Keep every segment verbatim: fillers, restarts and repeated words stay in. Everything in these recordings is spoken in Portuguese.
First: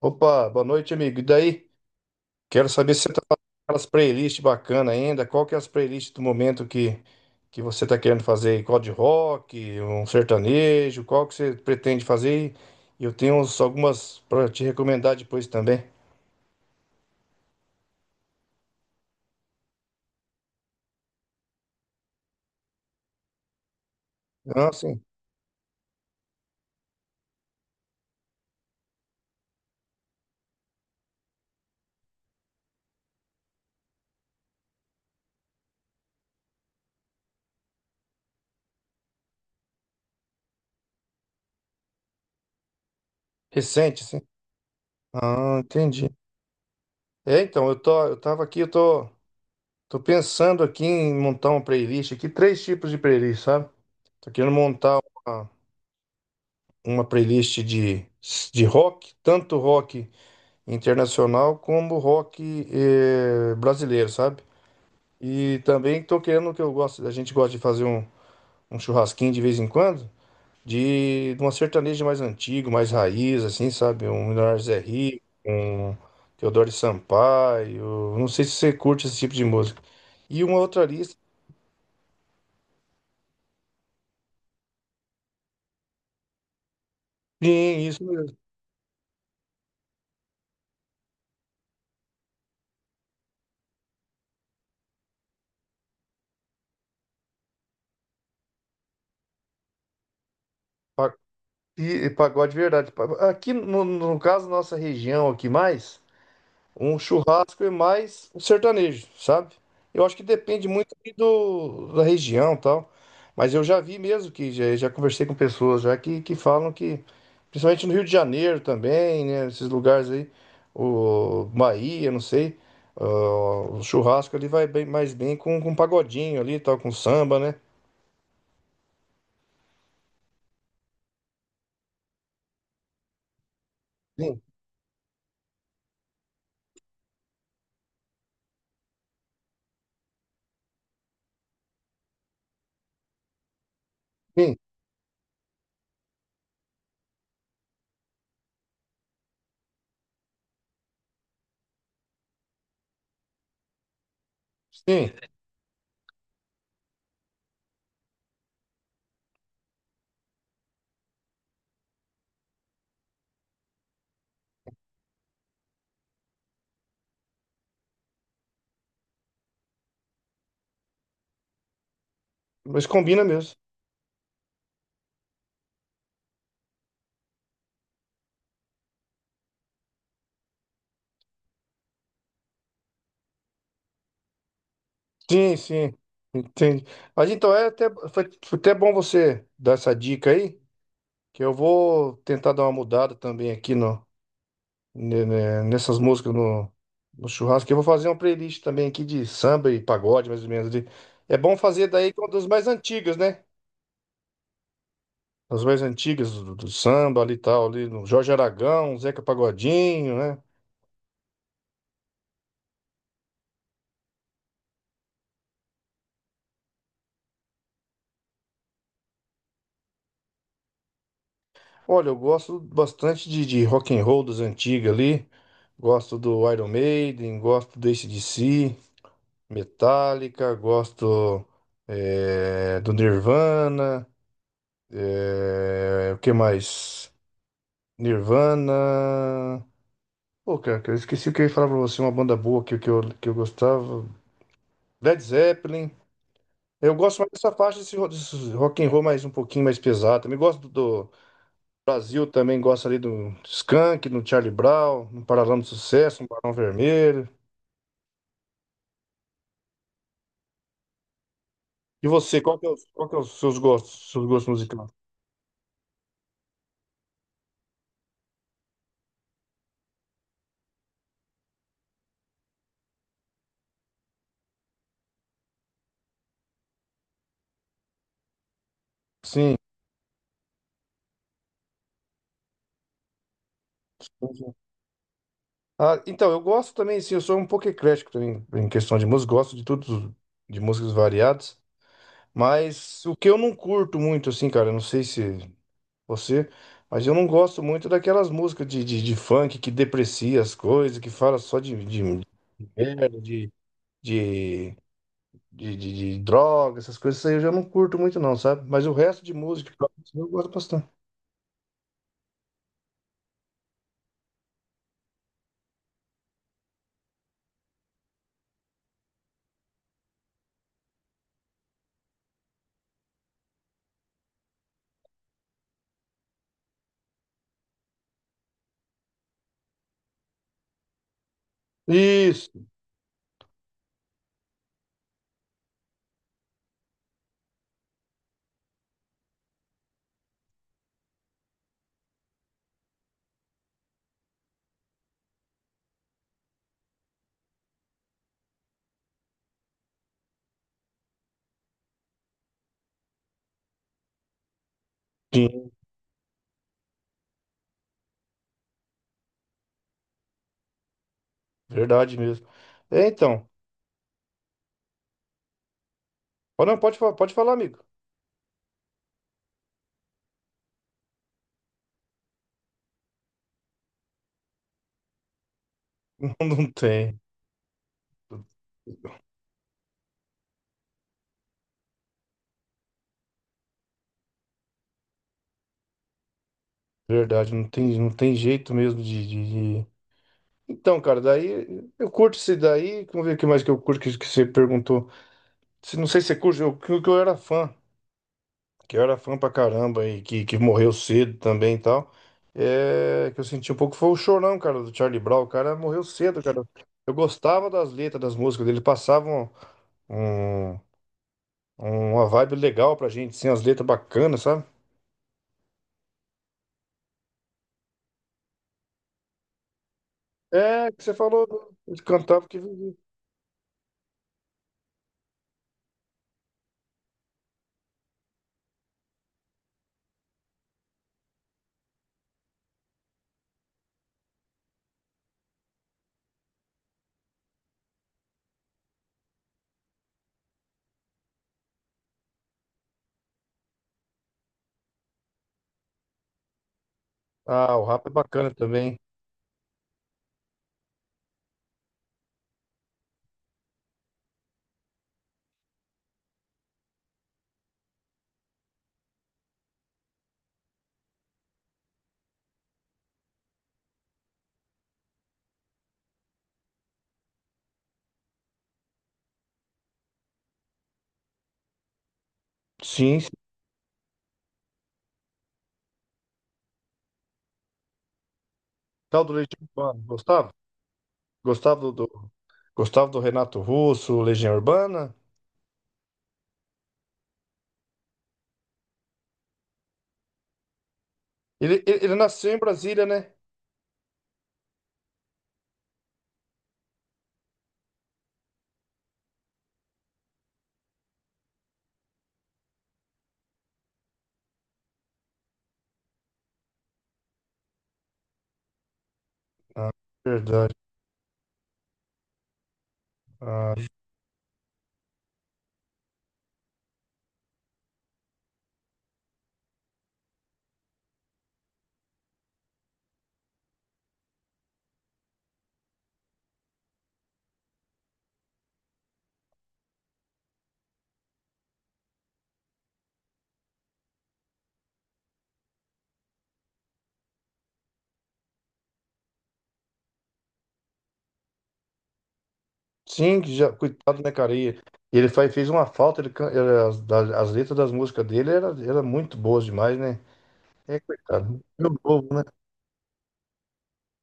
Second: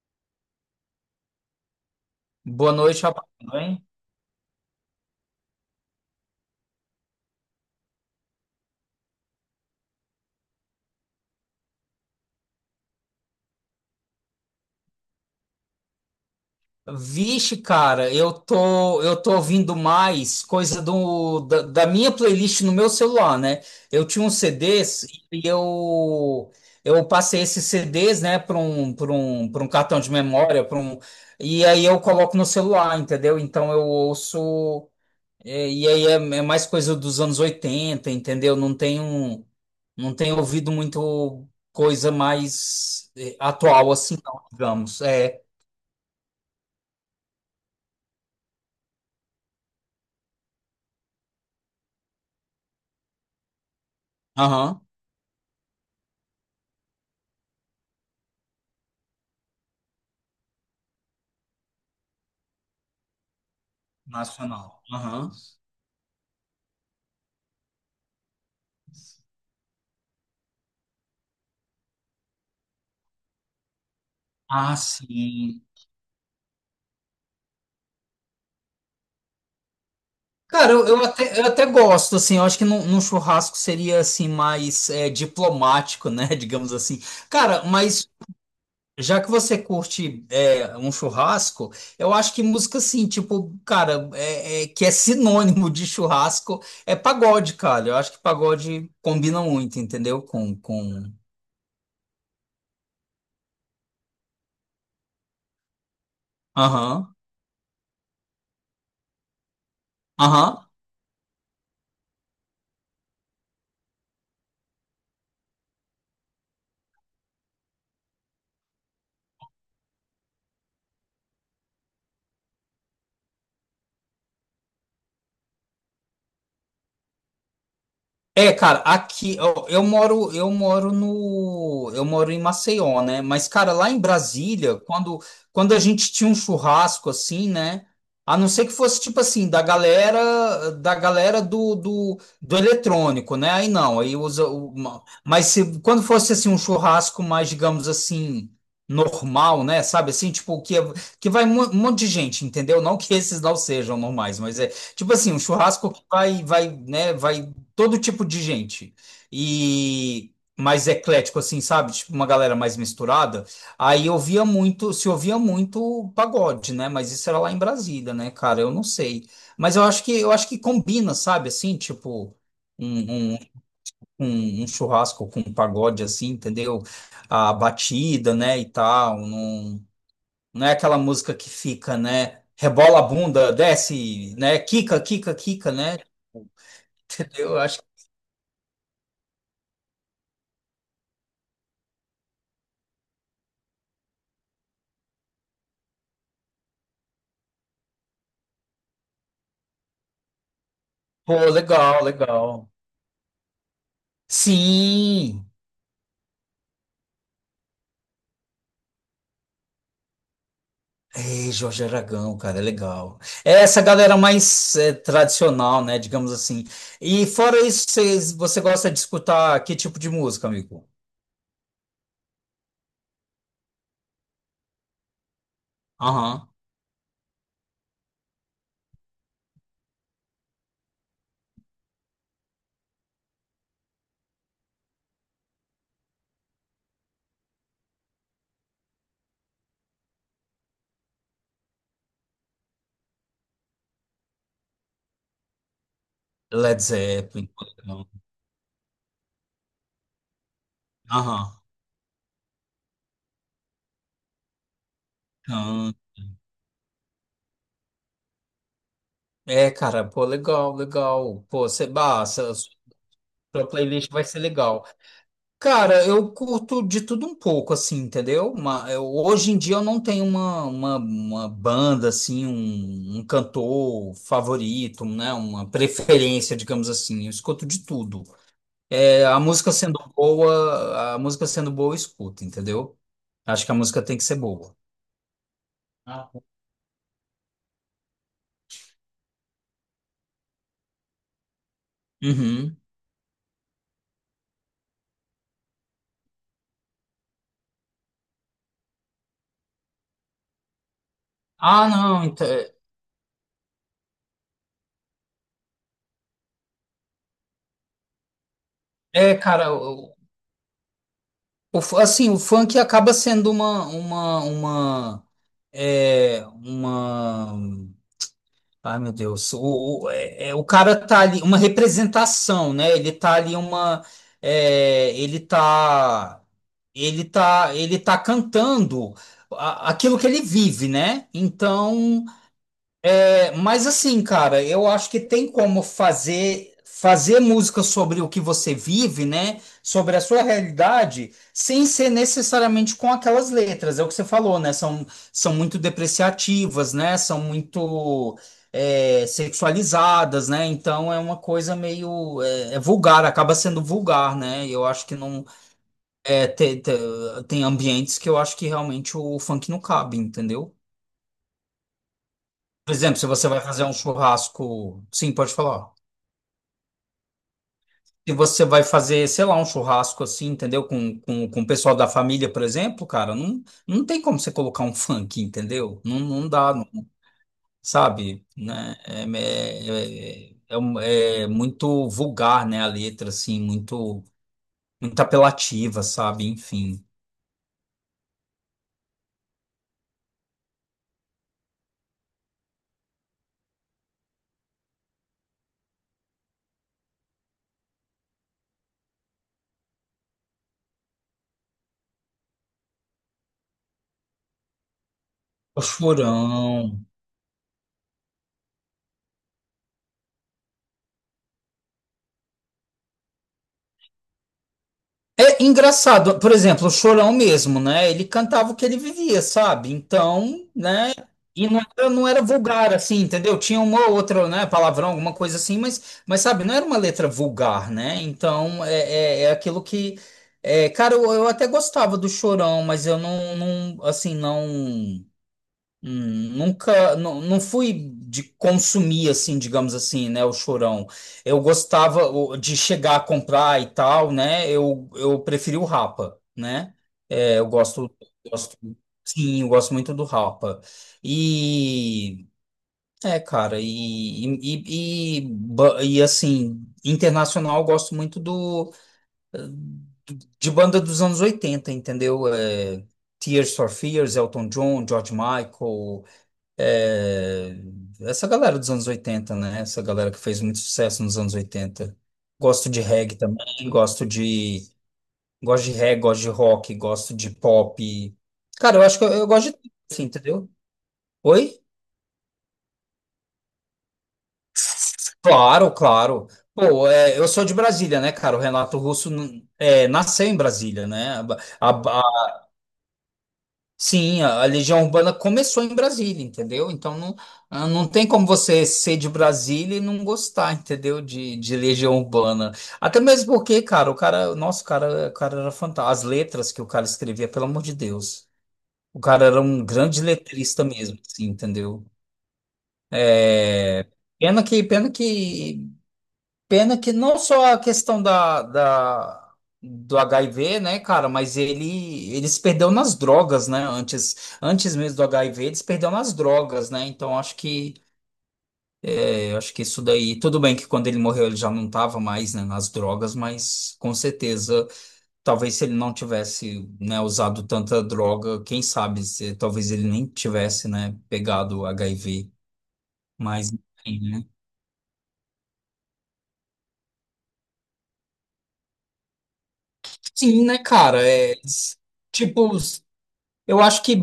Opa, boa noite, amigo. E daí? Quero Boa saber se noite, você tá rapaz. fazendo Tudo bem? aquelas playlists bacanas ainda. Qual que é as playlists do momento que, que você está querendo fazer? Qual de rock, um sertanejo? Qual que você pretende fazer? E eu tenho uns- algumas para te recomendar depois também. Vixe, cara, eu tô eu tô ouvindo mais coisa do da, da minha playlist no meu celular, né? Eu tinha uns Ah, sim. C Ds e eu eu passei esses C Ds, né, para um para um para um cartão de memória, para um. E aí eu coloco no celular, entendeu? Então eu ouço é, e aí é, é mais coisa dos anos oitenta, entendeu? Não tenho não tenho ouvido muito coisa mais eh, atual Recente, assim, sim. não, digamos. É. Ah, entendi. É, então, eu tô, eu tava aqui, eu tô, tô pensando aqui em montar uma playlist aqui, três tipos de playlist, sabe? Tô querendo Aham. montar uma, uma playlist de, de rock, tanto rock internacional como rock eh, brasileiro, sabe? Nacional. Aham. E também tô querendo que eu gosto, a gente gosta de fazer um, um churrasquinho de vez em quando, de, de uma sertaneja mais antigo, mais raiz, assim, sabe? Um Leonardo Ah, Zé Rico, sim. um Teodoro Sampaio, não sei se você curte esse tipo de música. E uma Cara, outra eu, eu lista, até, eu até gosto, assim. Eu acho que num, num churrasco seria, assim, mais é, diplomático, né, digamos assim. Cara, sim, isso mas mesmo, já que você curte é, um churrasco, eu acho que música, assim, tipo, cara, é, é- que é sinônimo de churrasco, é pagode, cara. Eu acho que pagode combina muito, entendeu? Com, com... pa- e e pagode de verdade. Pa- Aqui, no, no caso, nossa região aqui mais. Um Aham, churrasco é mais um sertanejo, sabe? Eu acho que aham. depende muito ali do, da região e tal. Mas eu já vi mesmo que já, já conversei com pessoas já que, que falam que, principalmente no Rio de Janeiro também, né? Esses lugares aí, o Bahia, não sei, ó, o churrasco ali vai bem, mais bem com, com pagodinho ali, e tal, com samba, né? É, cara, aqui eu, eu moro, eu moro no, eu moro em Maceió, né? Mas, cara, lá em Sim, Brasília, quando, quando a gente tinha um churrasco assim, né? A não ser que fosse tipo assim, da galera, da galera do, do, do eletrônico, né? Aí não, aí usa sim, uma. Mas se quando fosse assim um churrasco mais, digamos assim, normal, né? Sabe, assim, tipo que é, que vai mu- um monte de gente, entendeu? Não que esses não sejam normais, mas é... sim. Tipo assim, um churrasco que vai, vai, né, vai todo tipo de gente. E mais eclético, assim, sabe? Tipo, uma galera mais misturada. Aí eu via muito, se ouvia muito pagode, né? Mas isso era lá em Brasília, né, cara? Eu não sei. Mas eu acho que eu acho que combina, sabe? Assim, tipo. Mas combina Um, um, mesmo. Um- um churrasco com um pagode assim, entendeu? A batida, né, e tal. Não, não é aquela música que fica, né? Rebola a bunda, desce, né? Quica, quica, Sim, quica, sim. né? Entendi. Mas então Eu é acho. até, foi foi até bom você dar essa dica aí. Que eu vou tentar dar uma mudada também aqui no, ne- ne- nessas músicas no, no churrasco. Que eu vou fazer uma playlist também aqui de samba e pagode, mais ou menos. De, é Pô, bom fazer legal, daí com das mais legal. antigas, né? Sim! As mais antigas do, do samba ali e tal, ali no Jorge Aragão, Zeca Pagodinho, né? É, Jorge Aragão, cara, é legal. É essa galera mais é, tradicional, né, digamos assim. E fora isso, vocês, você gosta de escutar que tipo de música, amigo? Olha, eu gosto bastante de, de rock and roll das antigas ali. Gosto Aham. do Iron Maiden, gosto do A C/D C, Metallica, gosto eh, do Nirvana. É, o que mais? Nirvana. Pô, cara, eu esqueci o que eu ia falar pra você. Uma banda boa que, que, eu, que eu gostava. Led Zeppelin. Led Eu gosto mais Zeppelin. dessa Pô, faixa desse, ro- legal. desse rock and roll mais um pouquinho mais pesado. Também gosto do, do Aham. Brasil, também gosto ali do Skank, do Charlie Brown, no Paralama do Aham. Sucesso, no Barão Vermelho. É, cara, pô, legal, legal. Pô, você, E bah, você, essa qual que é, os- qual que é os seus sua playlist gostos, vai seus ser gostos legal. musicais? Cara, eu curto de tudo um pouco, assim, entendeu? Uma, eu- hoje em dia eu não tenho uma, uma, uma banda, assim, um, um cantor favorito, né? Uma preferência, digamos assim. Eu escuto de tudo. É, a Sim. música sendo boa, a música sendo boa, eu escuto, entendeu? Acho que a música tem que ser boa. Ah, então, Ah. eu gosto também, sim, eu sou um pouco eclético também em questão de música, gosto de tudo, de músicas variadas. Uhum. Mas o que eu não curto muito, assim, cara, eu não sei se você, mas eu não gosto muito daquelas músicas de, de, de funk que deprecia as coisas, que fala só de, Ah, de, não, de então, é, merda, de, de, de, de, de droga, essas coisas, isso aí eu já não curto muito, não, sabe? Mas o resto de é, cara, música, o, eu gosto bastante. o fu- assim, o funk acaba sendo uma, uma, uma, é, uma... Ai, meu Deus. O, o, é, é, o cara tá ali, uma representação, né? Ele tá ali uma. É, ele tá. Ele tá, ele tá cantando a- aquilo que ele vive, né? Então. Isso, Mas assim, cara, eu acho que tem como fazer fazer música sobre o que você vive, né? Sobre a sua realidade, sem ser necessariamente com aquelas letras. É o que você falou, né? São, são muito depreciativas, né? São muito é, sexualizadas, né? Então é uma coisa meio é, é vulgar, acaba sendo vulgar, né? Eu acho que não sim, é, te- te- tem ambientes que eu acho que realmente o funk não cabe, entendeu? verdade mesmo. Por É, exemplo, se você então, vai fazer um churrasco, sim, pode falar. pode, não, pode, fa- pode falar, amigo. Se você vai fazer, sei lá, um churrasco assim, entendeu? Com, com, com o pessoal da família, por exemplo, cara, não, não tem como você colocar um funk, entendeu? Não, não Não dá, não. tem, Sabe? Né? É, é, é, é um- é muito vulgar, né? A letra, assim, muito, muito apelativa, sabe? Enfim. verdade, não tem, não tem jeito mesmo de, de, de- então, cara, daí eu curto esse daí. Vamos ver o que mais que eu curto que, que você perguntou. Se- Não sei se você curte, eu, que, que eu era fã, que eu era fã pra caramba e que, que morreu cedo também e tal. É, que eu senti um pouco foi o Chorão, cara, do Charlie Brown. O cara O morreu cedo, cara. Chorão. Eu gostava das letras das músicas dele, passavam um, um- uma vibe legal pra gente, assim, as letras bacanas, sabe? É engraçado, por exemplo, o Chorão mesmo, né? Ele cantava o que ele vivia, sabe? Então, É, que você né? falou E não ele era, não era cantava que vivia. vulgar, assim, entendeu? Tinha uma ou outra, né, palavrão, alguma coisa assim, mas, mas sabe, não era uma letra vulgar, né? Então, é, é, é aquilo que. É, cara, eu, eu até gostava do Chorão, mas eu não, não, assim, não. Hum, nunca, não, não fui de consumir assim, digamos assim, né, o Chorão. Eu gostava o- de chegar a comprar e tal, né? Eu, eu preferi o Rapa, né? É, eu Ah, o rap é gosto, bacana gosto, também. sim, eu gosto muito do Rapa. E é, cara, e, e, e, e ba- e, assim, internacional eu gosto muito do de banda dos anos oitenta, entendeu? É, Tears for Fears, Elton John, George Michael. É, essa galera dos anos oitenta, né? Essa galera que fez muito sucesso nos anos oitenta. Gosto de Sim, sim. reggae também, gosto de. Gosto de reggae, gosto de rock, gosto de pop. Cara, eu acho que Tal eu, do eu gosto Legião de tudo, Urbana, assim, gostava? entendeu? Gostava Oi? do, do- Gostava do Renato Russo, Legião Urbana. Claro, claro. Pô, é, eu sou de Brasília, né, cara? O Renato Russo n- é, nasceu em Brasília, né? Ele, A, ele, Ele a- nasceu em Brasília, né? Sim, a a Legião Urbana começou em Brasília, entendeu? Então não, ah, não tem como você ser de Brasília e não gostar, entendeu? De, de Legião Urbana. Até mesmo porque, cara, o cara, nossa, o cara, o cara era fantástico. As letras que o cara escrevia, pelo amor de Deus. O cara era um grande Verdade. letrista mesmo, assim, entendeu? Ah, É, Pena que, pena que Pena que não só a questão da, da- do agá i vê, né, cara, mas ele eles perdeu nas drogas, né? Antes, antes mesmo do agá i vê, eles perderam nas drogas, né? Então acho que eu acho que isso daí, tudo bem que quando ele morreu ele já não estava mais, né, nas drogas, mas com certeza, talvez se ele não tivesse, né, usado tanta droga, quem sabe, se, talvez ele nem tivesse, né, pegado agá i vê, sim, que mas já, enfim, coitado, né, né? cara? E ele faz, fez uma falta, ele, can- era- as, das- as letras das músicas dele eram era, era muito boas demais, né? Sim, né, É, cara, é coitado. Meu povo, né? tipo. Eu acho que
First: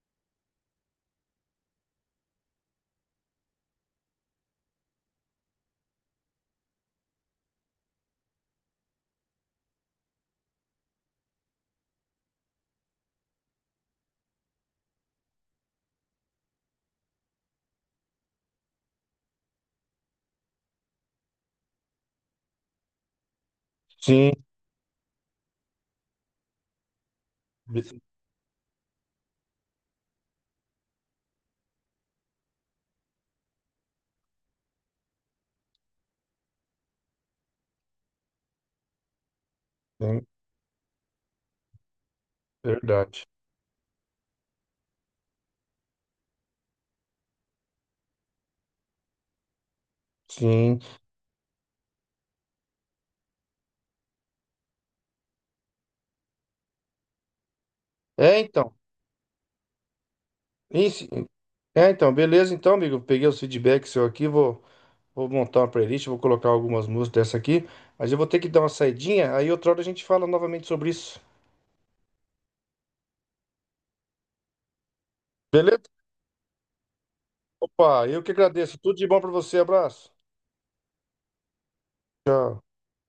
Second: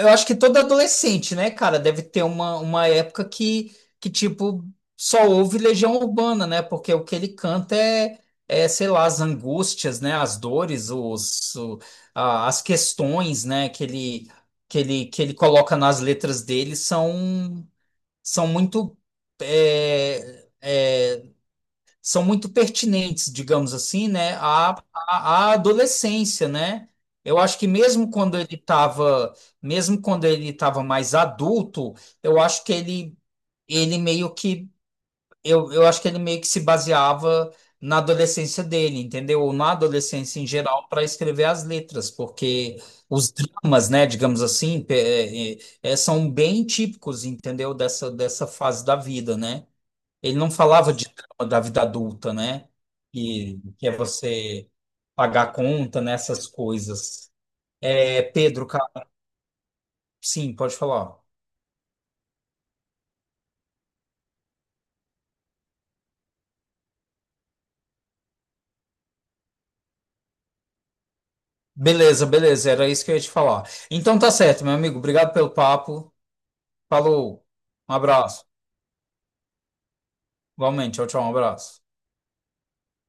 eu acho que todo adolescente, né, cara, deve ter uma, uma época que, que tipo só ouve Legião Urbana, né? Porque o que ele canta é, é sei lá, as angústias, né, as dores, os, o- a- as questões, né, que ele que ele que ele coloca nas letras dele são são muito é, é, são muito pertinentes, digamos assim, Sim, né, à, à, à adolescência, né? Eu acho que sim, mesmo quando ele estava, mesmo quando ele estava mais adulto, eu acho que ele, ele meio que, eu, eu acho que ele meio que se baseava na adolescência dele, entendeu? Ou na adolescência em geral para escrever as letras, porque verdade. os dramas, né, digamos assim, pe- é, é, é, são bem típicos, entendeu? Dessa, dessa fase da vida, né? Ele não Sim. falava de drama da vida adulta, né? Que, que é você pagar a conta nessas coisas. É, É, Pedro, então. ca- sim, pode Isso, falar. é, então, beleza, então, amigo. Peguei os feedbacks seu aqui, vou, vou montar uma playlist, vou colocar algumas músicas dessa aqui, mas eu vou ter que dar uma saidinha, aí outra hora a gente fala novamente sobre isso. Beleza, beleza, era isso que eu ia te falar. Então tá certo, meu amigo. Obrigado pelo Beleza? papo. Falou. Um Opa, eu que abraço. agradeço. Tudo de bom pra você. Abraço. Igualmente, tchau, tchau, um abraço. Tchau.